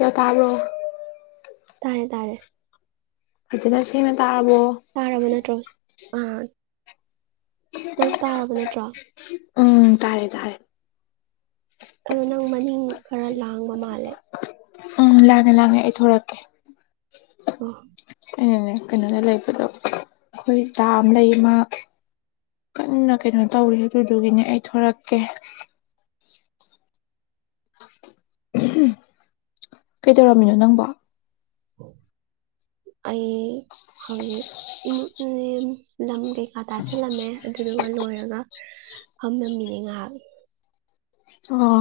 ꯌꯥ ꯇꯕꯣ ꯇꯥꯔꯦ ꯇꯥꯔꯦ ꯑꯗꯨꯆꯗ ꯁꯤ ꯍꯥꯥ ꯔꯃꯅꯥ ꯇ ꯔꯣꯁ ꯑꯥ ꯅꯪ ꯀꯥꯔꯕ ꯅꯠꯇ꯭ꯔꯣ ꯎꯝ ꯇꯥꯔꯦ ꯇꯥꯔꯦ ꯑꯗꯣ ꯅꯪ ꯃꯅꯤꯡ ꯈꯔ ꯂꯥꯡꯕ ꯃꯥꯜꯂꯦ ꯎꯝ ꯂꯥꯡꯉꯦ ꯂꯥꯡꯉꯦ ꯑꯩ ꯊꯣꯛꯣꯔꯛꯀꯦ ꯑ ꯩꯅꯅꯦ ꯀꯩꯅꯣꯗ ꯂꯩꯕꯗꯣ ꯑꯩꯈꯣꯏ ꯗꯥ ꯑꯃ ꯂꯩ ꯃꯥ ꯀꯟꯅ ꯀꯩꯅꯣ ꯇꯧꯔꯤ ꯑꯗꯨꯗꯨꯒꯤꯅꯦ ꯑꯩ ꯊꯣꯔꯛꯀꯦ ꯀꯩꯗꯧꯔꯝꯃꯤꯅꯣ ꯅꯪꯕ ꯑꯩ ꯍꯧꯖꯤꯛꯃ ꯂꯝ ꯀꯩꯀꯥ ꯇꯥꯥꯁꯜꯂꯝꯃꯦ ꯑꯗꯨꯗꯨꯒ ꯂꯣꯏꯔꯒ ꯐꯝꯂꯝꯃꯤꯅꯦ ꯉꯥꯏꯍꯥꯛ ꯑꯣ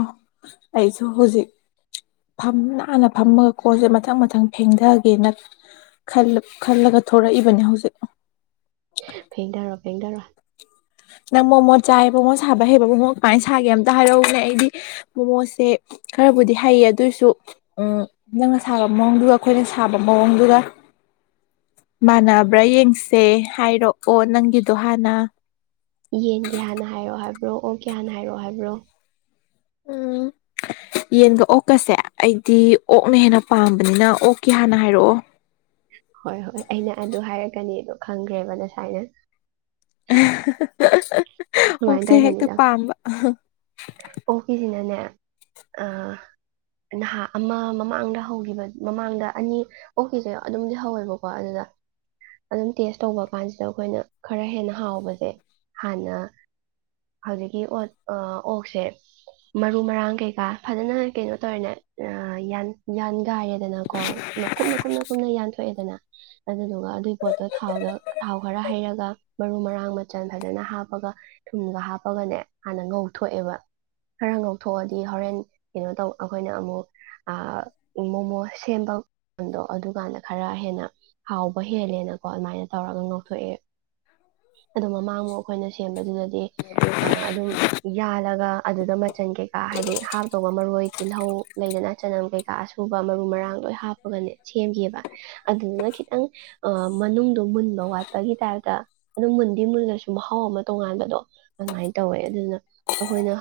ꯑꯩꯁꯨ ꯍꯧꯖꯤꯛ ꯐꯝ ꯅꯥꯟꯅ ꯐꯝꯃꯒ ꯀꯣꯟꯁꯦ ꯃꯊꯪ ꯃꯊꯪ ꯐꯦꯡꯊꯒꯦꯅ ꯈꯜꯂꯒ ꯊꯣꯔꯛꯏꯕꯅꯦ ꯍꯧꯖꯤꯛ ꯐꯦꯡꯒꯔꯣ ꯐꯦꯒꯔꯣ ꯅꯪ ꯃꯣꯃꯣ ꯆꯥꯏ ꯃꯣꯃꯣ ꯁꯥꯕ ꯍꯩꯕ ꯃꯣꯃꯣ ꯀꯃꯥꯏꯅ ꯁꯥꯒꯦ ꯑꯝꯇ ꯍꯥꯏꯔꯛꯎꯅꯦ ꯑꯩꯗꯤ ꯃꯣꯃꯣꯁꯦ ꯈꯔꯕꯨꯗꯤ ꯍꯩꯌꯦ ꯑꯗꯨꯑꯣꯏꯁꯨ ꯅꯪꯅ ꯁꯥꯕ ꯃꯑꯣꯡꯗꯨꯒ ꯑꯩꯈꯣꯏꯅ ꯁꯥꯕ ꯃꯑꯣꯡꯗꯨꯒ ꯃꯥꯟꯅꯕ꯭ꯔꯥ ꯌꯦꯡꯁꯦ ꯍꯥꯏꯔꯛꯑꯣ ꯅꯪꯒꯤꯗꯣ ꯍꯥꯟꯅ ꯌꯦꯟꯒꯦ ꯍꯥꯟꯅ ꯍꯥꯏꯔꯛꯑꯣ ꯍꯥꯏꯕ꯭ꯔꯣ ꯑꯣ ꯀꯦ ꯍꯥꯟꯅ ꯍꯥꯏꯔꯛꯑꯣ ꯍꯥꯏꯕ꯭ꯔꯣ ꯎꯝ ꯌꯦꯟꯒ ꯑꯣꯛꯀꯁꯦ ꯑꯩꯗꯤ ꯑꯣꯛꯅ ꯍꯦꯟꯅ ꯄꯥꯝꯕꯅꯤꯅ ꯑꯣꯛꯀꯤ ꯍꯥꯟꯅ ꯍꯥꯏꯔꯛꯑꯣ ꯍꯣꯏ ꯍꯣꯏ ꯑꯩꯅ ꯑꯗꯨ ꯍꯥꯏꯔꯛꯀꯅꯤꯗꯣ ꯈꯪꯈ꯭ꯔꯦꯕ ꯉꯁꯥꯏꯅ ꯁꯨꯃꯥꯏꯅ ꯑꯣꯛꯁꯦ ꯍꯦꯛꯇ ꯇꯧꯕꯅꯤꯗ ꯄꯥꯝꯕ ꯑꯣꯛꯀꯤꯁꯤꯅꯅꯦ ꯅꯍꯥ ꯑꯃ ꯃꯃꯥꯡꯗ ꯍꯧꯈꯤꯕ ꯃꯃꯥꯡꯗ ꯑꯅꯤ ꯑꯣꯛꯀꯤꯁꯦ ꯑꯗꯨꯝꯗꯤ ꯍꯧꯋꯦꯕꯀꯣ ꯑꯗꯨꯗ ꯑꯗꯨꯝ ꯇꯦꯁ ꯇꯧꯕ ꯀꯥꯟꯁꯤꯗ ꯑꯩꯈꯣꯏꯅ ꯈꯔ ꯍꯦꯟꯅ ꯍꯥꯎꯕꯁꯦ ꯍꯥꯟꯅ ꯍꯧꯖꯤꯛꯀꯤ ꯑꯣꯠ ꯑꯣꯛꯁꯦ ꯃꯔꯨ ꯃꯔꯥꯡ ꯀꯩꯀꯥ ꯐꯖꯅ ꯀꯩꯅꯣ ꯇꯧꯔꯦꯅꯦꯟ ꯌꯥ ꯆꯥꯏꯔꯦꯗꯅꯀꯣ ꯀꯨꯞꯅ ꯀꯨꯞꯅ ꯀꯨꯞꯅ ꯌꯥꯟꯊꯣꯛꯑꯦꯗꯅ ꯑꯗꯨꯗꯨꯒ ꯑꯗꯨꯏ ꯄꯣꯠꯇꯣ ꯊꯥꯎꯗ ꯊꯥꯎ ꯈꯔ ꯍꯩꯔꯒ ꯃꯔꯨ ꯃꯔꯥꯡ ꯃꯆꯜ ꯐꯖꯅ ꯍꯥꯞꯄꯒ ꯊꯨꯝꯒ ꯍꯥꯞꯄꯒꯅꯦ ꯍꯥꯟꯅ ꯉꯧꯊꯣꯛꯑꯦꯕ ꯈꯔ ꯉ ꯂꯧꯊꯣꯛꯑꯗꯤ ꯍꯣꯔꯦꯟ ꯀꯩꯅꯣ ꯇꯧ ꯑꯩꯈꯣꯏꯅ ꯑꯃꯨꯛ ꯃꯣꯃꯣ ꯁꯦꯝꯕ ꯗꯣ ꯑꯗꯨꯀꯥꯟꯗ ꯈꯔ ꯍꯦꯟꯅ ꯍꯥꯎꯕ ꯍꯦꯜꯂꯦꯅꯀꯣ ꯑꯗꯨꯃꯥꯏꯅ ꯇꯧꯔꯒ ꯉꯥꯛꯊꯣꯛꯑꯦ ꯑꯗꯣ ꯃꯃꯥꯡꯉꯣ ꯑꯩꯈꯣꯏꯅ ꯁꯦꯝꯕꯗꯨꯗꯗꯤ ꯑꯗꯨꯝ ꯌꯥꯜꯂꯒ ꯑꯗꯨꯗ ꯃꯆꯟ ꯀꯩꯀꯥ ꯍꯥꯏꯗꯤ ꯍꯥꯞꯇꯧꯕ ꯃꯔꯣꯏ ꯇꯤꯜꯍꯧ ꯂꯩꯗꯅ ꯆꯅꯝ ꯀꯩꯀꯥ ꯑꯁꯨꯨꯕ ꯃꯔꯨ ꯃꯔꯥꯡ ꯂꯣꯏ ꯍꯥꯞꯄꯒꯅꯦ ꯁꯦꯝꯈꯤꯕꯕ ꯑꯗꯨꯗꯨꯅ ꯈꯤꯇꯪ ꯃꯅꯨꯡꯗꯣ ꯃꯨꯟꯕ ꯋꯥꯠꯄꯒꯤ ꯇꯥꯏꯞꯇ ꯑꯗꯨꯝ ꯃꯨꯟꯗꯤ ꯃꯨꯜꯂꯁꯨ ꯃꯍꯥꯎ ꯑꯃ ꯇꯣꯉꯥꯟꯕꯗꯣ ꯑꯗꯨꯃꯥꯏꯅ ꯇꯧꯋꯦ ꯑꯗꯨꯅ ꯑꯩꯈꯣꯏꯅ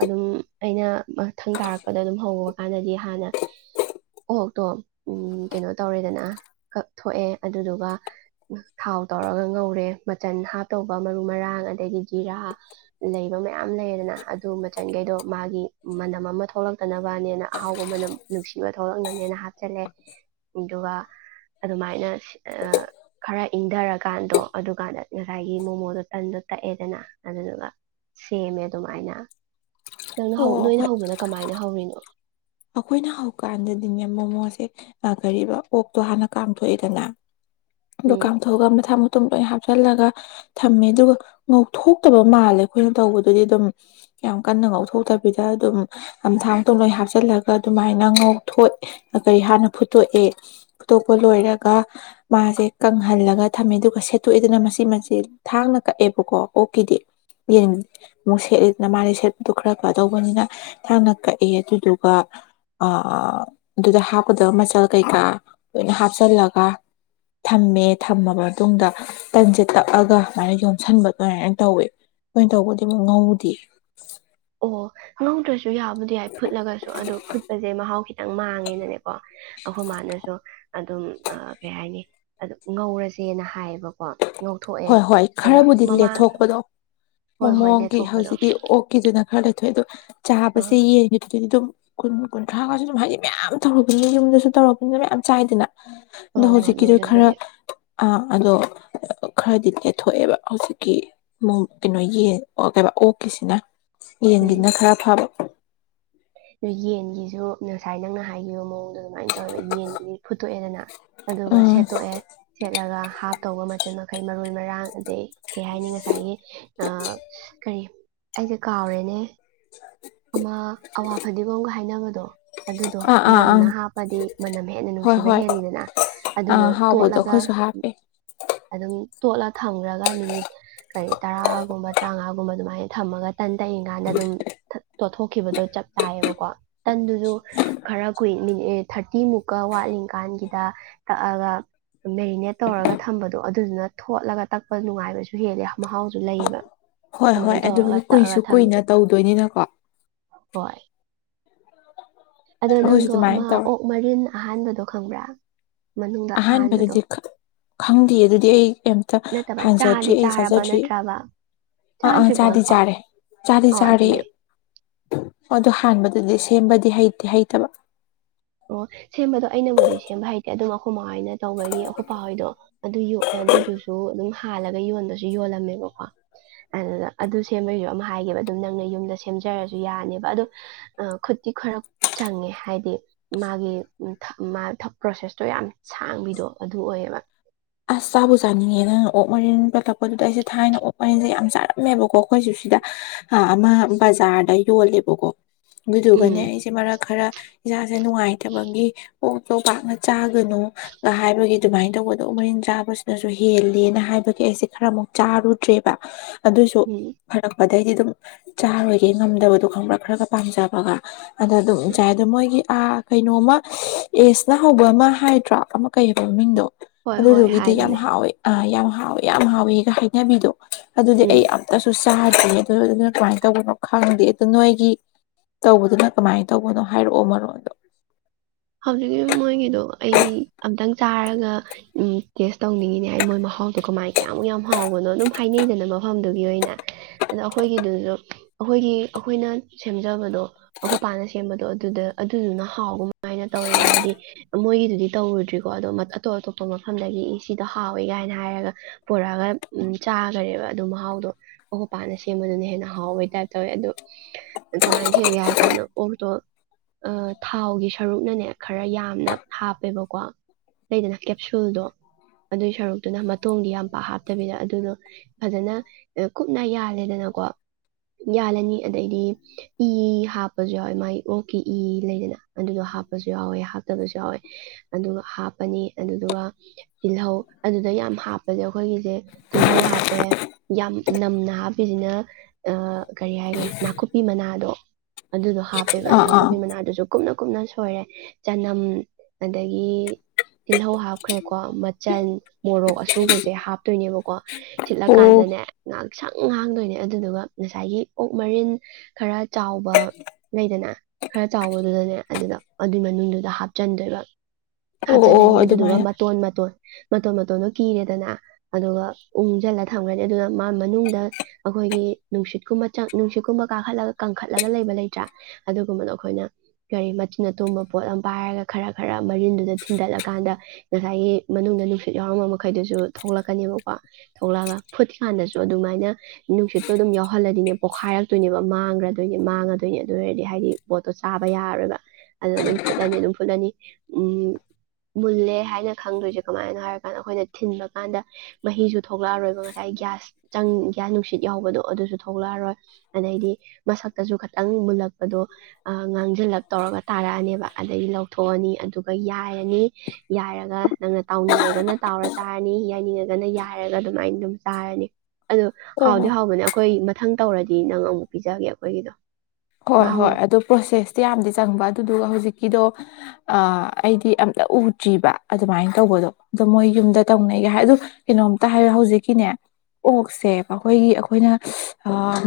ꯑꯗꯨꯝ ꯑꯩꯅ ꯃꯊꯪ ꯇꯥꯔꯛꯄꯗ ꯑꯗꯨꯝ ꯍꯧꯕ ꯀꯥꯟꯗꯗꯤ ꯍꯥꯟꯅ ꯑꯣꯛꯇꯣ ꯀꯩꯅꯣ ꯇꯧꯔꯦꯗꯅ ꯀꯛꯊꯣꯛꯑꯦ ꯑꯗꯨꯗꯨꯒ ꯊꯥꯎ ꯇꯧꯔꯒ ꯉꯧꯔꯦ ꯃꯆꯟ ꯍꯥꯞꯇꯧꯕ ꯃꯔꯨ ꯃꯔꯥꯡ ꯑꯗꯗꯒꯤꯗꯤ ꯖꯤꯔꯥ ꯂꯩꯕ ꯃꯌꯥꯝ ꯂꯩ ꯑꯗꯨ ꯃꯆꯟꯈꯩꯗꯣ ꯃꯥꯒꯤ ꯃꯅꯝ ꯑꯃ ꯊꯣꯛꯂꯛꯇꯅꯕꯅꯦꯅ ꯑꯍꯥꯎꯕ ꯃꯅꯝ ꯅꯨꯡꯁꯤꯕ ꯊꯣꯛꯂꯛꯅꯅꯦꯅ ꯍꯥꯞꯆꯤꯜꯂꯦ ꯑꯗꯨꯒ ꯑꯗꯨꯃꯥꯏꯅ ꯈꯔ ꯏꯪꯊꯔꯀꯥꯟꯗꯣ ꯑꯗꯨꯀꯥꯟꯗ ꯉꯁꯥꯏꯒꯤ ꯃꯣꯃꯣꯗꯣ ꯇꯟꯗꯣ ꯇꯛꯑꯦꯗꯅ ꯑꯗꯨꯗꯨꯒ ꯁꯦꯝꯃꯦ ꯑꯗꯨꯃꯥꯏꯅ ꯅꯪꯅ ꯑꯣ ꯅꯣꯏꯅ ꯑꯩꯈꯣꯏ ꯍꯧꯕꯅ ꯀꯃꯥꯏꯅ ꯍꯧꯔꯤꯅꯣ ꯑꯩꯈꯣꯏꯅ ꯍꯧꯀꯥꯟꯗꯗꯤꯅꯦ ꯃꯣꯃꯣꯁꯦ ꯅꯥꯈꯔꯤꯕ ꯑꯣꯛꯇꯣ ꯍꯥꯟꯅ ꯀꯥꯝꯊꯣꯛꯑꯦꯗꯅ ꯂꯣ ꯎꯝ ꯀꯥꯝꯊ ꯊꯣꯛꯑꯒ ꯃꯊꯥ ꯃ ꯑꯗꯨꯝ ꯂꯣꯏ ꯍꯥꯞꯆꯤꯜꯂꯒ ꯊꯝꯃꯦ ꯑꯗꯨꯒ ꯉꯧꯊꯣꯛꯇꯕ ꯃꯥꯜꯂꯦ ꯑꯩꯈꯣꯏꯅ ꯇꯧꯕꯗꯨꯗꯤ ꯑꯗꯨꯝ ꯌꯥꯝ ꯀꯟꯅ ꯉꯧꯊꯣꯛꯇꯕꯤꯗ ꯑꯗꯨꯝ ꯅꯝꯊꯥꯇ ꯂꯣꯏ ꯍꯥꯞꯆꯜꯂꯒ ꯑꯗꯨꯃꯥꯏꯅ ꯉꯧꯊꯣꯛ ꯀꯔꯤ ꯍꯥꯟꯅ ꯐꯨꯠꯇꯣꯛꯑꯦ ꯐꯨꯠꯇꯣꯛꯄ ꯂꯣꯏꯔꯒ ꯃꯥꯁꯦ ꯀꯪꯍꯜꯂꯒ ꯊꯝꯃꯦ ꯑꯗꯨꯒ ꯁꯦꯠꯇꯣꯛꯑꯦꯗꯅ ꯃꯁꯤ ꯃꯁꯦ ꯊꯥꯡꯅ ꯀꯛꯑꯦꯕꯀꯣ ꯑꯣꯛꯀꯤꯗꯤ ꯌꯦ ꯑꯃꯨꯛ ꯁꯦꯠꯂꯤꯦꯗꯅ ꯃꯥꯁꯦ ꯁꯦꯠꯄꯗ ꯈꯔ ꯀꯗꯧꯕꯅꯤꯅ ꯊꯥꯡꯅ ꯀꯛꯑꯦ ꯑꯗꯨꯗꯨꯒ ꯑ ꯑꯗꯨꯗ ꯍꯥꯞꯀꯗꯕ ꯃꯆꯜ ꯀꯩꯀꯥ ꯂꯣꯏꯅ ꯍꯥꯞꯆꯜꯂꯒ ꯊꯝꯃꯦ ꯊꯝꯃꯕ ꯃꯇꯨꯡꯗ ꯇꯟꯁꯦ ꯇꯛꯑꯒ ꯑꯗꯨꯨꯃꯥꯏꯅ ꯌꯣꯝꯁꯤꯟꯕ ꯑꯗꯨꯃꯥꯏꯅ ꯇꯧꯋꯦ ꯂꯣꯏꯅ ꯇꯧꯕꯗꯤ ꯑꯃꯨꯛ ꯉꯧꯗꯦ ꯑꯣ ꯉ ꯇꯣꯏ ꯨ ꯌꯥꯎꯕꯨꯗꯤ ꯌꯥꯏ ꯐꯨꯠꯂꯒꯁꯨ ꯑꯗꯨ ꯐꯨꯠꯄꯁꯦ ꯃꯍꯥꯎ ꯈꯤꯇꯪ ꯃꯥꯡꯉꯦꯅꯅꯦꯀꯣ ꯑꯩꯈꯣꯏ ꯃꯥꯅꯁꯨ ꯑꯗꯨꯝ ꯀꯩ ꯍꯥꯏꯅꯤ ꯑꯗꯨ ꯉꯧꯔꯁꯦꯅ ꯍꯥꯏꯌꯦꯕꯀꯣ ꯉꯧꯊꯣꯛꯑꯦ ꯍꯣꯏ ꯍꯣꯏ ꯑꯗꯣ ꯈꯔꯕꯨꯗꯤ ꯃꯃꯥꯡ ꯂꯦꯊꯣꯛꯄꯗꯣ ꯍꯣꯏ ꯍꯣꯏ ꯃꯣꯃꯣꯒꯤ ꯂꯦꯊꯣꯛꯄꯗꯣ ꯍꯧꯖꯤꯛꯀꯤ ꯑꯣꯛꯀꯤꯗꯨꯅ ꯍꯥꯏ ꯊꯣꯏ ꯑꯗꯨ ꯑꯥ ꯆꯥꯕꯁꯦ ꯌꯦꯡꯉꯦ ꯑꯗꯨꯗꯤ ꯑꯗꯨꯝ ꯀꯨꯟ ꯀꯨꯟꯊ꯭ꯔꯥꯒꯁꯨ ꯑꯗꯨꯝ ꯍꯥꯏꯗꯤ ꯃꯌꯥꯝ ꯇꯧꯔꯛꯄꯅꯤ ꯌꯨꯝꯗꯁꯨ ꯇꯧꯔꯛꯄꯅꯤꯅ ꯃꯌꯥꯝ ꯆꯥꯏꯗꯅ ꯑꯗ ꯉꯧ ꯉꯝꯃꯦ ꯍꯧꯖꯤꯛꯀꯤꯗ ꯈꯔ ꯑꯗꯨꯕꯨꯗꯤ ꯑ ꯑꯗꯣ ꯈꯔꯗꯤ ꯂꯦꯊꯣꯛꯑꯦꯕ ꯍꯧꯖꯤꯛꯀꯤꯨꯡ ꯀꯩꯅꯣ ꯌꯦꯟ ꯀꯩ ꯑꯣꯛꯀꯤꯁꯤꯅ ꯌꯦꯟꯒꯤꯅ ꯈꯔ ꯐꯥꯕ ꯑ ꯌꯦꯟꯒꯤꯁꯨ ꯉꯁꯥꯏ ꯅꯪꯅ ꯍꯥꯏꯈꯤꯕꯌ ꯃꯑꯣꯡ ꯑꯗꯨ ꯑꯗꯨꯃꯥꯏꯅ ꯇꯧꯋꯦꯕ ꯌꯦꯟꯁꯤꯗꯤ ꯐꯨꯠꯇꯣꯛꯑꯦꯗꯅ ꯑꯗꯨꯒ ꯎꯝ ꯁꯦꯠꯇꯣꯛꯑꯦ ꯁꯦꯠꯂꯒ ꯍꯥꯞ ꯇꯧꯕ ꯃꯆꯜ ꯃꯈꯩ ꯃꯔꯣꯏ ꯃꯔꯥꯡ ꯑꯗꯩ ꯀꯩ ꯍꯥꯏꯅꯤ ꯉꯁꯥꯏꯒꯤ ꯑ ꯀꯔꯤ ꯑꯩꯁ ꯀꯥꯎꯔꯦꯅꯦ ꯑꯃ ꯑꯋꯥ ꯐꯗꯤꯒꯣ ꯑꯃꯒ ꯍꯥꯏꯅꯕꯗꯣ ꯑꯗꯨꯗꯣ ꯑꯥ ꯑꯥ ꯑꯪ ꯅꯝꯅ ꯍꯥꯞꯄꯗꯤ ꯃꯅꯝ ꯍꯦꯟꯅ ꯍꯣꯏ ꯅꯨꯡꯁꯤꯕ ꯍꯣꯏ ꯍꯦꯜꯂꯤꯗꯅ ꯑꯗꯨꯗꯣ ꯑꯥ ꯍꯥꯎꯕꯗꯣ ꯇꯣꯠꯂꯒ ꯑꯩꯈꯣꯏꯁꯨ ꯍꯥꯞꯄꯦ ꯑꯗꯨꯝ ꯇꯣꯠꯂ ꯊꯝꯈ꯭ꯔꯒ ꯃꯤꯅꯤꯠ ꯀꯔꯤ ꯇꯔꯥꯒꯨꯝꯕ ꯇꯔꯥꯃꯉꯥꯒꯨꯝꯕ ꯑꯗꯨꯃꯥꯏꯅ ꯊꯝꯃꯒ ꯇꯟ ꯇꯩꯔꯤꯡꯀꯥꯟꯗ ꯑꯗꯨꯝ ꯇꯣꯠꯊꯣꯛꯈꯤꯕꯗꯣ ꯆꯞ ꯆꯥꯏꯌꯦꯕꯀꯣ ꯇꯟꯗꯨꯁꯨ ꯈꯔ ꯀꯨꯏ ꯃꯤꯅꯤꯠ ꯊꯥꯔꯇꯤ ꯃꯨꯛꯀ ꯋꯥꯠꯂꯤꯀꯥꯟꯒꯤꯗ ꯇꯛꯑꯒ ꯃꯦꯔꯤꯅꯦꯠ ꯇꯧꯔꯒ ꯊꯝꯕꯗꯣ ꯑꯗꯨꯗꯨꯅ ꯊꯣꯠꯂꯒ ꯇꯛꯄ ꯅꯨꯡꯉꯥꯏꯕꯁꯨ ꯍꯦꯜꯂꯦ ꯃꯍꯥꯎꯁꯨ ꯂꯩꯌꯦꯕ ꯍꯣꯏ ꯍꯣꯏ ꯑꯗꯨꯃꯥꯏꯅ ꯑꯗꯨ ꯇꯧꯔꯒ ꯇꯛꯑꯒ ꯀꯨꯏꯁꯨ ꯊꯝꯃꯦ ꯀꯨꯏꯅ ꯇꯧꯗꯣꯏꯅꯤꯅꯀꯣ ꯍꯣꯏ ꯑꯗꯣ ꯑꯩꯈꯣꯏꯁꯨ ꯅꯪꯗꯣ ꯑꯃ ꯑꯗꯨꯃꯥꯏꯅ ꯇꯧꯔꯦ ꯑꯣꯛ ꯃꯔꯤꯟ ꯑꯍꯥꯟꯕꯗꯣ ꯈꯪꯕ꯭ꯔꯥ ꯃꯅꯨꯡꯗ ꯑꯍꯥꯟꯕꯗꯣ ꯑꯍꯥꯟꯕꯗꯗꯤ ꯈꯪꯗꯦ ꯑꯗꯨꯗꯤ ꯑꯩ ꯀꯩꯝꯇ ꯅꯠꯇꯕ ꯍꯥꯟꯖꯗ꯭ꯔꯤ ꯆꯥꯗꯤ ꯑꯩ ꯆꯥꯔꯕ ꯆꯥꯖꯗ꯭ꯔꯤ ꯅꯠꯇ꯭ꯔꯕ ꯑꯥ ꯑꯥ ꯆꯥꯗ꯭ꯔꯤꯕꯣ ꯆꯥꯗꯤ ꯑꯃꯨꯛꯐꯥꯎ ꯆꯥꯔꯦ ꯆꯥꯗꯤ ꯑꯣ ꯆꯥꯔꯦ ꯑꯗꯨꯅꯦ ꯑꯗꯨ ꯍꯥꯟꯕꯗꯗꯤ ꯁꯦꯝꯕꯗꯤ ꯍꯩꯇꯦ ꯍꯩꯇꯕ ꯑꯣ ꯁꯦꯝꯕꯗꯣ ꯑꯩꯅꯕꯨꯗꯤ ꯁꯦꯝꯕ ꯍꯥꯏꯇꯦ ꯑꯗꯨꯝ ꯀꯃꯥꯏꯅ ꯇꯧꯕꯒꯤ ꯑꯩꯈꯣꯏꯄ ꯍꯣꯏꯗꯣ ꯑꯗꯨ ꯑꯗꯨꯗꯨꯁꯨ ꯑꯗꯨꯝ ꯍꯥꯜꯂꯒ ꯌꯣꯟꯕꯁꯨ ꯌꯣꯜꯂꯝꯃꯦꯕꯀꯣ ꯑꯗꯨꯗ ꯑꯗꯨ ꯁꯦꯝꯕꯩꯁꯨ ꯑꯃ ꯍꯥꯏꯒꯦꯕ ꯑꯗꯨꯝ ꯅꯪꯅ ꯌꯨꯝꯗ ꯁꯦꯝꯖꯔꯁꯨ ꯌꯥꯅꯦꯕ ꯑꯗ ꯈꯨꯇꯤꯈꯔ ꯆꯪꯉꯦ ꯍꯥꯏꯗꯤ ꯃꯥꯒꯤ ꯄ꯭ꯔꯣꯁꯦꯁꯇꯣ ꯌꯥꯝ ꯁꯥꯡꯕꯤꯗꯣ ꯑꯗꯨ ꯑꯣꯏꯌꯦꯕ ꯑꯁ ꯆꯥꯕꯨ ꯆꯥꯅꯤꯡꯉꯦ ꯅꯪꯅ ꯑꯣꯛ ꯃꯔꯤꯟ ꯄꯠꯂꯛꯄꯗꯨꯗ ꯑꯩꯁꯦ ꯊꯥꯏꯅ ꯑꯣꯛ ꯃꯔꯤꯟꯁꯦ ꯌꯥꯝ ꯆꯥꯔꯝꯃꯦꯕꯀꯣ ꯑꯩꯈꯣꯏꯁꯨ ꯁꯤꯗ ꯑꯃ ꯕꯖꯥꯔꯗ ꯌꯣꯜꯂꯦꯕꯀꯣ ꯑꯗꯨꯗꯨꯒꯅꯦ ꯎꯝ ꯑꯩꯁꯦ ꯃꯔꯛ ꯈꯔ ꯌꯥꯁꯦ ꯅꯨꯡꯉꯥꯏ ꯍꯥꯏꯗꯕꯒꯤ ꯑꯣꯛꯇꯣ ꯄꯥꯛꯅ ꯆꯥꯒꯅꯨꯒ ꯍꯥꯏꯕꯒꯤ ꯑꯗꯨꯃꯥꯏꯅ ꯇꯧꯕꯒꯗꯣ ꯑꯣꯛ ꯃꯔꯤꯟ ꯆꯥꯕꯁꯤꯅꯁꯨ ꯍꯦꯂꯦꯅ ꯍꯥꯏꯕꯒꯤ ꯑꯩꯁꯦ ꯈꯔꯃꯨꯛ ꯆꯥꯔꯨꯗ꯭ꯔꯦꯕ ꯑꯗꯨꯁꯨ ꯎꯝ ꯐꯔꯛ ꯐꯦ ꯑꯗꯩꯗꯤ ꯑꯗꯨꯝ ꯆꯥꯔꯣꯏꯒꯦ ꯉꯝꯗꯕꯗꯣ ꯈꯪꯕ꯭ꯔꯥ ꯈꯔꯒ ꯄꯥꯝꯖꯕꯒ ꯑꯗ ꯎꯝ. ꯑꯗꯨꯝꯁꯥꯏ ꯑꯗꯣ ꯃꯣꯏꯒꯤ ꯀꯩꯅꯣꯃ ꯑꯦꯖꯅ ꯍꯧꯕ ꯑꯃ ꯍꯥꯏꯗ꯭ꯔꯥ ꯑꯃ ꯀꯩꯑꯕ ꯃꯃꯤꯡꯗꯣ ꯍꯣꯏ ꯍꯣꯏ ꯑꯗꯨꯗꯨꯒꯤꯗꯤ ꯌꯥꯝ ꯍꯥꯏꯕꯅꯦ ꯍꯥꯎꯋꯦ ꯑ ꯌꯥꯝ ꯍꯥꯎꯋꯦ ꯌꯥꯝ ꯍꯥꯎꯋꯦꯒ ꯈꯩꯅꯕꯤꯗꯣ ꯑꯗꯨꯗꯤ ꯑꯩ ꯎꯝ ꯑꯇꯁꯨ ꯆꯥꯗꯦ ꯑꯗꯨ ꯑꯗꯨꯅ ꯀꯃꯥꯏꯅ ꯇꯧꯕꯅꯣ ꯈꯪꯗꯦ ꯑꯗꯨꯗ ꯅꯣꯏꯒꯤ ꯇꯧꯕꯗꯨꯅ ꯀꯃꯥꯏꯅ ꯇꯧꯕꯅꯣ ꯍꯥꯏꯔꯛꯑꯣ ꯃꯔꯣꯟꯗꯣ ꯍꯧꯖꯤꯛꯀꯤ ꯃꯣꯏꯒꯤꯗꯣ ꯑꯩ ꯑꯝꯇꯪ ꯆꯥꯔꯒ ꯇꯦꯁ ꯇꯧꯅꯤꯡꯉꯤꯅꯦ ꯑꯩ ꯃꯣꯏ ꯃꯍꯥꯎꯗꯣ ꯀꯃꯥꯏ ꯀꯌꯥꯃꯨꯛ ꯌꯥꯝ ꯍꯥꯎꯕꯅꯣ ꯑꯗꯨꯝ ꯍꯥꯏꯅꯩꯗꯅ ꯃꯐꯝꯗꯨꯒꯤ ꯑꯣꯏꯅ ꯑꯗꯣ ꯑꯩꯈꯣꯏꯒꯤꯗꯨꯁꯨ ꯑꯩꯈꯣꯏꯒꯤ ꯑꯩꯈꯣꯏꯅ ꯁꯦꯝꯖꯕꯗꯣ ꯑꯩꯣꯄꯥꯅ ꯁꯦꯝꯕꯗꯣ ꯑꯗꯨꯗ ꯑꯗꯨꯗꯨꯅ ꯍꯥꯎꯕ ꯁꯃꯥꯏꯅ ꯇꯧꯋꯦꯕ ꯍꯥꯏꯗꯤ ꯃꯣꯏꯒꯤꯗꯨꯗꯤ ꯇꯧꯔꯨꯗ꯭ꯔꯤꯀꯣ ꯑꯗꯣ ꯑꯇꯣꯞ ꯑꯇꯣꯞꯄ ꯃꯐꯝꯗꯒꯤ ꯁꯤꯗꯣ ꯍꯥꯎꯋꯦ ꯀꯥꯏꯅ ꯍꯥꯏꯔꯒ ꯄꯨꯔꯛꯑꯒ ꯆꯥꯈꯔꯦꯕ ꯑꯗꯨꯣ ꯃꯍꯥꯎꯗꯣ ꯑꯣꯄꯅ ꯁꯦꯝꯕꯗꯨꯅ ꯍꯦꯟꯅ ꯍꯥꯎꯕꯩ ꯇꯥꯏꯞ ꯇꯧꯋꯦ ꯑꯗꯨ ꯀꯃꯥꯏꯅ ꯁꯦꯝꯒꯦ ꯍꯥꯏ ꯀꯥꯟꯗ ꯑꯣꯔꯛꯇꯣ ꯊꯥꯎꯒꯤ ꯁꯔꯨꯛꯅꯅꯦ ꯈꯔ ꯌꯥꯝꯅ ꯍꯥꯞꯄꯦꯕꯀꯣ ꯂꯩꯗꯅ ꯀꯦꯞꯁꯨꯜꯗꯣ ꯑꯗꯨꯏ ꯁꯔꯨꯛꯇꯨꯅ ꯃꯇꯣꯡꯗꯤ ꯌꯥꯝ ꯄꯥꯛ ꯍꯥꯞꯇꯕꯤꯗ ꯑꯗꯨꯗꯣ ꯐꯖꯅ ꯀꯨꯞꯅ ꯌꯥꯜꯂꯦꯗꯅꯀꯣ ꯌꯥꯜꯂꯅꯤ ꯑꯗꯩꯗꯤ ꯏ ꯍꯥꯞꯄꯁꯨ ꯌꯥꯎꯋꯦ ꯃꯥꯏ ꯑꯣꯛꯀꯤ ꯏ ꯂꯩꯗꯅ ꯑꯗꯨꯗꯣ ꯍꯥꯞꯄꯁꯨ ꯌꯥꯎꯋꯦ ꯍꯥꯞꯇꯕꯁꯨ ꯌꯥꯎꯋꯦ ꯑꯗꯨꯒ ꯍꯥꯞꯄꯅꯤ ꯑꯗꯨꯗꯨꯒ ꯇꯤꯜꯍꯧ ꯑꯗꯨꯗ ꯌꯥꯝ ꯍꯥꯞꯄꯁꯦ ꯑꯩꯈꯣꯏꯒꯤꯁꯦ ꯇꯤꯜꯍꯧ ꯍꯥꯞꯄꯦ ꯌꯥꯝ ꯅꯝꯅ ꯍꯥꯞꯄꯤꯁꯤꯅ ꯑ ꯀꯔꯤ ꯍꯥꯏꯈꯔꯦ ꯅꯥꯀꯨꯞꯄꯤ ꯃꯅꯥꯗꯣ ꯑꯗꯨꯗꯣ ꯍꯞꯄꯦꯕꯥ ꯅꯥꯛꯀꯨꯄꯤ ꯃꯅꯥꯗꯨꯁꯨ ꯀꯨꯞꯅ ꯀꯨꯞꯅ ꯁꯣꯏꯔꯦ ꯆꯅꯝ ꯑꯗꯒꯤ ꯇꯤꯜꯂꯧ ꯍꯥꯞꯈ꯭ꯔꯦꯀꯣ ꯃꯆꯜ ꯃꯣꯔꯣꯛ ꯑꯁꯨꯕꯁꯦ ꯍꯥꯞꯇꯣꯏꯅꯦꯕꯀꯣ ꯑꯣ ꯊꯤꯠꯂꯥꯀꯥꯟꯗꯅꯦ ꯁꯪ ꯍꯥꯡꯗꯣꯏꯅꯦ ꯑꯗꯨꯗꯨꯒ ꯉꯁꯥꯏꯒꯤ ꯑꯣꯛ ꯃꯔꯤꯟ ꯈꯔ ꯆꯥꯎꯕ ꯂꯩꯗꯅ ꯈꯔ ꯆꯥꯎꯕ ꯑꯗꯨꯗꯅꯦ ꯑꯗꯨꯗ ꯑꯗꯨꯏ ꯃꯅꯨꯡꯗꯨꯗ ꯍꯥꯞꯆꯤꯟꯗꯣꯏꯕ ꯑꯣ ꯑꯣ ꯍꯥꯞꯆꯤꯜꯂꯅꯤ ꯑꯗꯨꯗꯨꯒ ꯑꯗꯨꯃꯥꯏꯅ ꯃꯇꯣꯟ ꯃꯇꯣꯟ ꯃꯇꯣꯟ ꯃꯇꯣꯟ ꯅ ꯀꯤꯔꯦꯗꯅ ꯑꯗꯨꯒ ꯎꯪꯁꯤꯜꯂ ꯊꯝꯈ꯭ꯔꯅꯤ ꯑꯗꯨꯅ ꯃꯥ ꯃꯅꯨꯡꯗ ꯑꯩꯈꯣꯏꯒꯤ ꯅꯨꯡꯁꯤꯠꯀꯨꯝꯕ ꯆ ꯅꯨꯡꯁꯤꯠꯀꯨꯝꯕ ꯀꯥꯈꯠꯂꯒ ꯀꯪꯈꯠꯂꯒ ꯂꯩꯕ ꯂꯩꯇ꯭ꯔꯥ ꯑꯗꯨꯒꯨꯝꯕꯗꯣ ꯑꯩꯈꯣꯏꯅ ꯀꯔꯤ ꯃꯆꯤꯟ ꯑꯇꯣꯡꯕ ꯄꯣꯠ ꯑꯃ ꯄꯥꯏꯔꯒ ꯈꯔ ꯈꯔ ꯃꯔꯤꯟꯗꯨꯗ ꯊꯤꯟꯗꯠꯂꯀꯥꯟꯗ ꯉꯁꯥꯏꯒꯤ ꯃꯅꯨꯡꯗ ꯅꯨꯡꯁꯤꯠ ꯌꯥꯎꯔꯝꯕ ꯃꯈꯩꯗꯨꯁꯨ ꯊꯣꯛꯂꯛꯀꯅꯦꯕꯀꯣ ꯊꯣꯛꯂꯛꯑꯒ ꯐꯨꯠꯀꯥꯟꯗꯁꯨ ꯑꯗꯨꯃꯥꯏꯅ ꯅꯨꯡꯁꯤꯠꯇꯣ ꯑꯗꯨꯝ ꯌꯥꯎꯍꯜꯂꯗꯤꯅꯦ ꯄꯣꯛꯈꯥꯏꯔꯛꯇꯣꯏꯅꯦꯕ ꯃꯥꯡꯈ꯭ꯔꯗꯣꯏꯅꯦ ꯃꯥꯡꯉꯗꯣꯏꯅꯦ ꯑꯗꯨ ꯑꯣꯏꯔꯗꯤ ꯍꯥꯏꯗꯤ ꯄꯣꯠꯇꯣꯥꯕ ꯌꯥꯔꯣꯏꯕ ꯑꯗꯨ ꯑꯗꯨꯝ ꯐꯨꯠꯂꯅꯤ ꯑꯗꯨꯝ ꯐꯨꯠꯂꯅꯤ ꯎꯝ ꯃꯨꯜꯂꯦ ꯍꯥꯏꯅ ꯈꯪꯗꯣꯏꯁꯦ ꯀꯃꯥꯏꯅꯣ ꯍꯥꯏꯔꯀꯥꯟꯗ ꯑꯩꯈꯣꯏꯅ ꯊꯤꯟꯕ ꯀꯥꯟꯗ ꯃꯍꯤꯁꯨ ꯊꯣꯛꯂꯛꯑꯔꯣꯏꯕ ꯉꯁꯥꯏ ꯒ꯭ꯌꯥꯁ ꯆ ꯒ꯭ꯌꯥꯁ ꯅꯨꯡꯁꯤꯠ ꯌꯥꯎꯕꯗꯣ ꯑꯗꯨꯁꯨ ꯊꯣꯛꯂꯛꯑꯔꯣꯏ ꯑꯗꯩꯗꯤ ꯃꯁꯛꯇꯁꯨ ꯈꯤꯇꯪ ꯃꯨꯜꯂꯛꯄꯗꯣ ꯍꯜꯂꯞ ꯇꯧꯔꯒ ꯇꯥꯔꯛꯑꯅꯦꯕ ꯑꯗꯗꯒꯤ ꯂꯧꯊꯣꯛꯑꯅꯤ ꯑꯗꯨꯒ ꯌꯥꯏꯔꯅꯤ ꯌꯥꯏꯔꯒ ꯅꯪꯅ ꯇꯥꯎꯅꯤꯡꯉꯒꯅ ꯇꯥꯎꯔ ꯆꯥꯔꯅꯤ ꯌꯥꯏꯅꯤꯡꯉꯒꯅ ꯌꯥꯏꯔꯒ ꯑꯗꯨꯃꯥꯏꯅ ꯑꯗꯨꯝ ꯆꯥꯔꯅꯤ ꯑꯗꯣ ꯑꯣ ꯍꯣ ꯍꯥꯎꯗꯤ ꯍꯥꯎꯕꯅꯦ ꯑꯩꯈꯣꯏ ꯃꯊꯪ ꯇꯧꯔꯗꯤ ꯅꯪ ꯑꯃꯨꯛ ꯄꯤꯖꯒꯦ ꯑꯩꯈꯣꯏꯒꯤꯗꯣ ꯍꯣꯏ ꯃꯍꯥꯎ ꯍꯣꯏ ꯌꯦꯡꯉꯨ ꯑꯗꯨꯣ ꯄ꯭ꯔꯣꯁꯦꯁꯇꯤ ꯌꯥꯝꯗꯤ ꯆꯪꯕ ꯑꯗꯨꯗꯨꯒ ꯍꯧꯖꯤꯛꯀꯤꯗꯣ ꯑꯩꯗꯤ ꯑꯝꯇ ꯎꯗ꯭ꯔꯤꯕ ꯑꯗꯨꯃꯥꯏꯅ ꯇꯧꯕꯗꯣ ꯑꯗꯣ ꯃꯣꯏ ꯌꯨꯝꯗ ꯇꯧꯅꯩꯒ ꯍꯥꯏ ꯑꯗꯣ ꯀꯩꯅꯣꯝꯇ ꯍꯥꯏꯌ ꯍꯧꯖꯤꯛꯀꯤꯅꯦ ꯑꯣꯛꯁꯦ ꯑꯩꯈꯣꯏꯒꯤ ꯑꯩꯈꯣꯏꯅ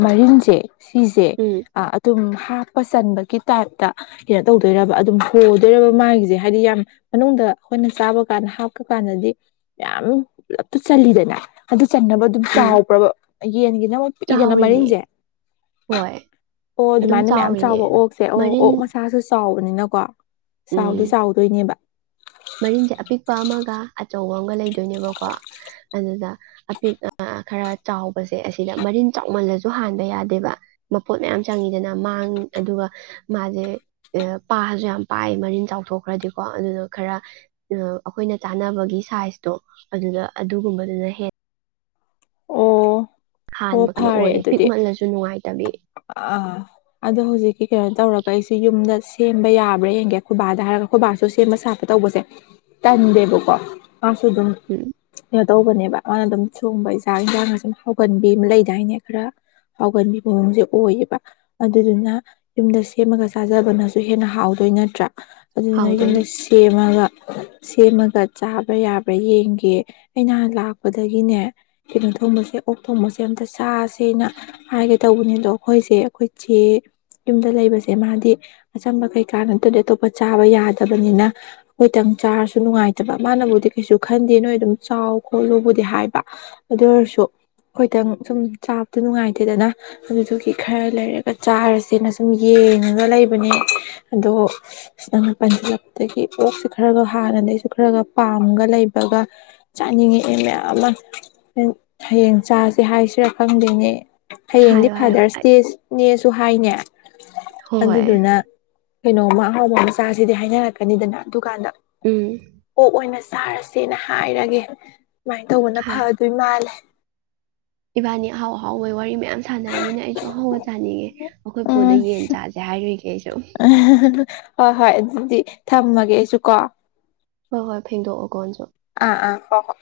ꯃꯔꯤꯟꯁꯦ ꯁꯤꯁꯦ ꯎꯝ ꯑꯗꯨꯝ ꯍꯥꯞꯄ ꯆꯟꯕꯒꯤ ꯇꯥꯏꯞꯇ ꯀꯩꯅꯣ ꯇꯧꯗꯣꯏꯔꯕ ꯑꯗꯨꯝ ꯍꯣꯗꯣꯏꯔꯕ ꯃꯥꯒꯤꯁꯦ ꯍꯥꯏꯗꯤ ꯌꯥꯝ ꯃꯅꯨꯡꯗ ꯑꯩꯈꯣꯏꯅ ꯆꯥꯕ ꯀꯥꯟꯗ ꯍꯥꯞꯄꯀꯥꯟꯗꯗꯤ ꯃꯌꯥꯝ ꯄꯨꯂꯞꯇ ꯆꯜꯂꯤꯜꯂꯤꯗꯅ ꯆꯟꯅꯕ ꯑꯗꯨꯝ ꯎꯝ ꯆꯥꯎꯕ꯭ꯔꯕ ꯌꯦꯟꯒꯤꯅ ꯑꯃꯨ ꯄꯤꯛꯏꯗꯅ ꯆꯥꯎꯔꯤꯅꯦ ꯃꯔꯤꯟꯁꯦ ꯍꯣꯏ ꯑꯗꯨꯝ ꯑꯗꯨꯃꯥꯏꯅ ꯃꯌꯥꯝ ꯆꯥꯎꯔꯤꯅꯦ ꯆꯥꯎꯕ ꯑꯣꯛꯁꯦ ꯑꯣ ꯃꯔꯤꯟ ꯑꯣꯛ ꯃꯁꯥꯁꯨ ꯆꯥꯎꯕꯅꯤꯅꯀꯣ ꯆꯥꯎꯗꯤ ꯎꯝ ꯆꯥꯎꯗꯣꯏꯅꯦꯕ ꯃꯔꯤꯟꯁꯦ ꯑꯄꯤꯛꯄ ꯑꯃꯒ ꯑꯆꯧꯕ ꯑꯃꯒ ꯂꯩꯗꯣꯏꯅꯦꯕꯀꯣ ꯑꯗꯨꯗ ꯑꯄꯤꯛ ꯈꯔ ꯆꯥꯎꯕꯁꯦ ꯑꯁꯤꯗ ꯃꯔꯤꯟ ꯆꯥꯎꯃꯜꯂꯁꯨ ꯍꯥꯟꯕ ꯌꯥꯗꯦꯕ ꯃꯄꯣꯠ ꯃꯌꯥꯝ ꯆꯪꯉꯤꯗꯅ ꯃꯥꯡ ꯑꯗꯨꯒ ꯃꯥꯁꯦ ꯄꯥꯁꯨ ꯌꯥꯝ ꯄꯥꯏ ꯃꯔꯤꯟ ꯆꯥꯎꯊꯣꯛꯈ꯭ꯔꯗꯤꯀꯣ ꯑꯗꯨꯅ ꯈꯔ ꯑꯩꯈꯣꯏꯅ ꯆꯥꯅꯕꯒꯤ ꯁꯥꯏꯖꯇꯣ ꯑꯗꯨꯗ ꯑꯗꯨꯒꯨꯝꯕꯗꯨꯅ ꯍꯦꯟꯅ ꯑꯣ ꯍꯣ ꯍꯥꯟꯕ ꯀꯩꯅꯣ ꯑꯣꯏꯌꯦ ꯄꯤꯛꯃꯜꯂꯁꯨ ꯅꯨꯡꯉꯥꯏꯇꯕꯤ ꯑ ꯑꯗꯣ ꯍꯧꯖꯤꯛꯀꯤ ꯀꯩꯅꯣ ꯇꯧꯔꯒ ꯑꯩꯁꯤꯒꯤ ꯆꯨꯝꯗ ꯁꯦꯝꯕ ꯌꯥꯕ꯭ꯔꯥ ꯍꯡꯒꯦ ꯈꯣꯏꯕꯥꯗ ꯍꯥꯏꯔꯒ ꯈꯨꯣꯏꯕꯥꯁꯨ ꯁꯦꯝꯕ ꯁꯥꯄ ꯇꯧꯕꯁꯦ ꯇꯟꯗꯦꯕꯀꯣ ꯃꯥꯁꯨ ꯑꯗꯨꯝ ꯎꯝ ꯀꯩꯅꯣ ꯇꯧꯕꯅꯦꯕ ꯃꯥꯅ ꯑꯗꯨꯝ ꯊꯣꯡꯕ ꯏꯟꯥꯡ ꯏꯟꯁꯥꯡꯅ ꯁꯨꯝ ꯍꯥꯎꯒꯟꯕꯤ ꯂꯩꯗꯥꯏꯅꯦ ꯈꯔ ꯍꯥꯎꯒꯟꯕꯤ ꯃꯑꯣꯡꯁꯦ ꯑꯣꯏꯌꯦꯕ ꯑꯗꯨꯗꯨꯅ ꯌꯨꯝꯗ ꯁꯦꯝꯃꯒ ꯆꯥꯖꯕꯅꯁꯨ ꯍꯦꯟꯅ ꯍꯥꯎꯗꯣꯏ ꯅꯠꯇ꯭ꯔꯥ ꯑꯗꯨꯗꯨꯅ ꯍꯥꯎꯗꯣꯏꯅꯦ ꯌꯨꯝꯗ ꯁꯦꯝꯃꯒ ꯁꯦꯝꯃꯒ ꯆꯥꯕ꯭ꯔꯥ ꯌꯥꯕ꯭ꯔꯥ ꯌꯦꯡꯒꯦ ꯑꯩ ꯅꯍꯥꯟ ꯂꯥꯛꯄꯗꯒꯤꯅꯦ ꯀꯩꯅꯣ ꯊꯣꯡꯕꯁꯦ ꯑꯣꯛ ꯊꯣꯡꯕꯁꯦ ꯑꯝꯇ ꯆꯥꯁ ꯍꯥꯏꯒ ꯇꯧꯕꯅꯤꯗꯣ ꯑꯩꯈꯣꯏꯁꯦ ꯑꯩꯈꯣꯏ ꯆꯦ ꯌꯨꯝꯗ ꯂꯩꯕꯁꯦ ꯃꯥꯗꯤ ꯑꯆꯝꯕ ꯀꯩꯀꯥ ꯅꯠꯇ꯭ꯔꯗꯤ ꯑꯇꯣꯞꯄ ꯆꯥꯕ ꯌꯥꯗꯕꯅꯤꯅ ꯑꯩꯈꯣꯏꯇꯪ ꯆꯥꯔꯁꯨ ꯅꯨꯡꯉꯥꯏꯇꯕ ꯃꯥꯅꯕꯨꯗꯤ ꯀꯩꯁꯨ ꯈꯟꯗꯦ ꯅꯣꯏ ꯑꯗꯨꯝ ꯆꯥꯎ ꯈꯣꯠꯂꯨꯕꯨꯗꯤ ꯍꯥꯏꯕ ꯑꯗꯨ ꯑꯣꯏꯔꯁꯨ ꯑꯩꯈꯣꯏꯇꯪ ꯁꯨꯝ ꯆꯥꯕꯗꯤ ꯅꯨꯡꯉꯥꯏꯇꯦꯗꯅ ꯑꯗꯨꯗꯨꯒꯤ ꯈꯔ ꯂꯩꯔꯒ ꯆꯥꯔꯁꯦꯅ ꯁꯨꯝ ꯌꯦꯡꯉꯒ ꯂꯩꯕꯅꯦ ꯑꯗꯣ ꯅꯪꯅ ꯄꯟꯁꯤꯜꯂꯛꯄꯗꯒꯤ ꯑꯣꯛꯁꯦ ꯈꯔꯒ ꯍꯥꯟꯅꯗꯒꯤꯁꯨ ꯈꯔꯒ ꯄꯥꯝꯒ ꯂꯩꯕꯒ ꯆꯥꯅꯤꯡꯉꯛꯑꯦ ꯃꯌꯥꯝ ꯑꯃ ꯍꯌꯦꯡ ꯆꯥꯁꯦ ꯍꯥꯏꯁꯤꯔꯥ ꯈꯪꯗꯦꯅꯦ ꯍꯌꯦꯡꯗꯤ ꯍꯥꯏꯌꯣ ꯍꯥꯏꯌꯣ ꯐꯥꯗꯔꯁ ꯗꯦꯅꯦ ꯑꯗꯨ ꯍꯥꯏꯅꯦ ꯍꯣꯏ ꯑꯗꯨꯗꯨꯅ ꯀꯩꯅꯣꯝꯃ ꯑꯍꯥꯎꯕ ꯃꯆꯥꯁꯤꯗꯤ ꯍꯥꯏꯅꯔꯛꯀꯅꯤꯗꯅ ꯑꯗꯨꯀꯥꯟꯗ ꯎꯝ ꯑꯣ ꯑꯣꯏꯅ ꯑꯣꯏꯅꯁꯤ ꯆꯥꯔꯁꯦꯅ ꯍꯥꯏꯔꯒꯦ ꯁꯨꯃꯥꯏꯅ ꯇꯧꯕꯅ ꯍꯥꯏ ꯐꯗꯣꯏ ꯃꯥꯜꯂꯦ ꯏꯕꯥꯅꯤ ꯑꯍꯥꯎ ꯑꯍꯥꯎꯕꯩ ꯋꯥꯔꯤ ꯃꯌꯥꯝ ꯁꯥꯟꯅꯔꯃꯤꯅ ꯑꯩꯁꯨ ꯑꯍꯥꯎꯕ ꯆꯥꯅꯤꯡꯉꯦ ꯑꯩꯈꯣꯏ ꯄꯨꯣꯗ ꯌꯦꯟ ꯆꯥꯁꯦ ꯍꯥꯏꯔꯨꯏꯒꯦ ꯑꯩꯁꯨ ꯑ ꯍꯣꯏ ꯍꯣꯏ ꯑꯗꯨꯗꯤ ꯊꯝꯃꯒꯦ ꯑꯩꯁꯨ ꯀꯣ ꯍꯣꯏ ꯍꯣꯏ ꯐꯦꯡꯗꯣꯛꯑꯣ ꯀꯣꯟꯁꯨ ꯑꯥ ꯑꯥ ꯍꯣꯣ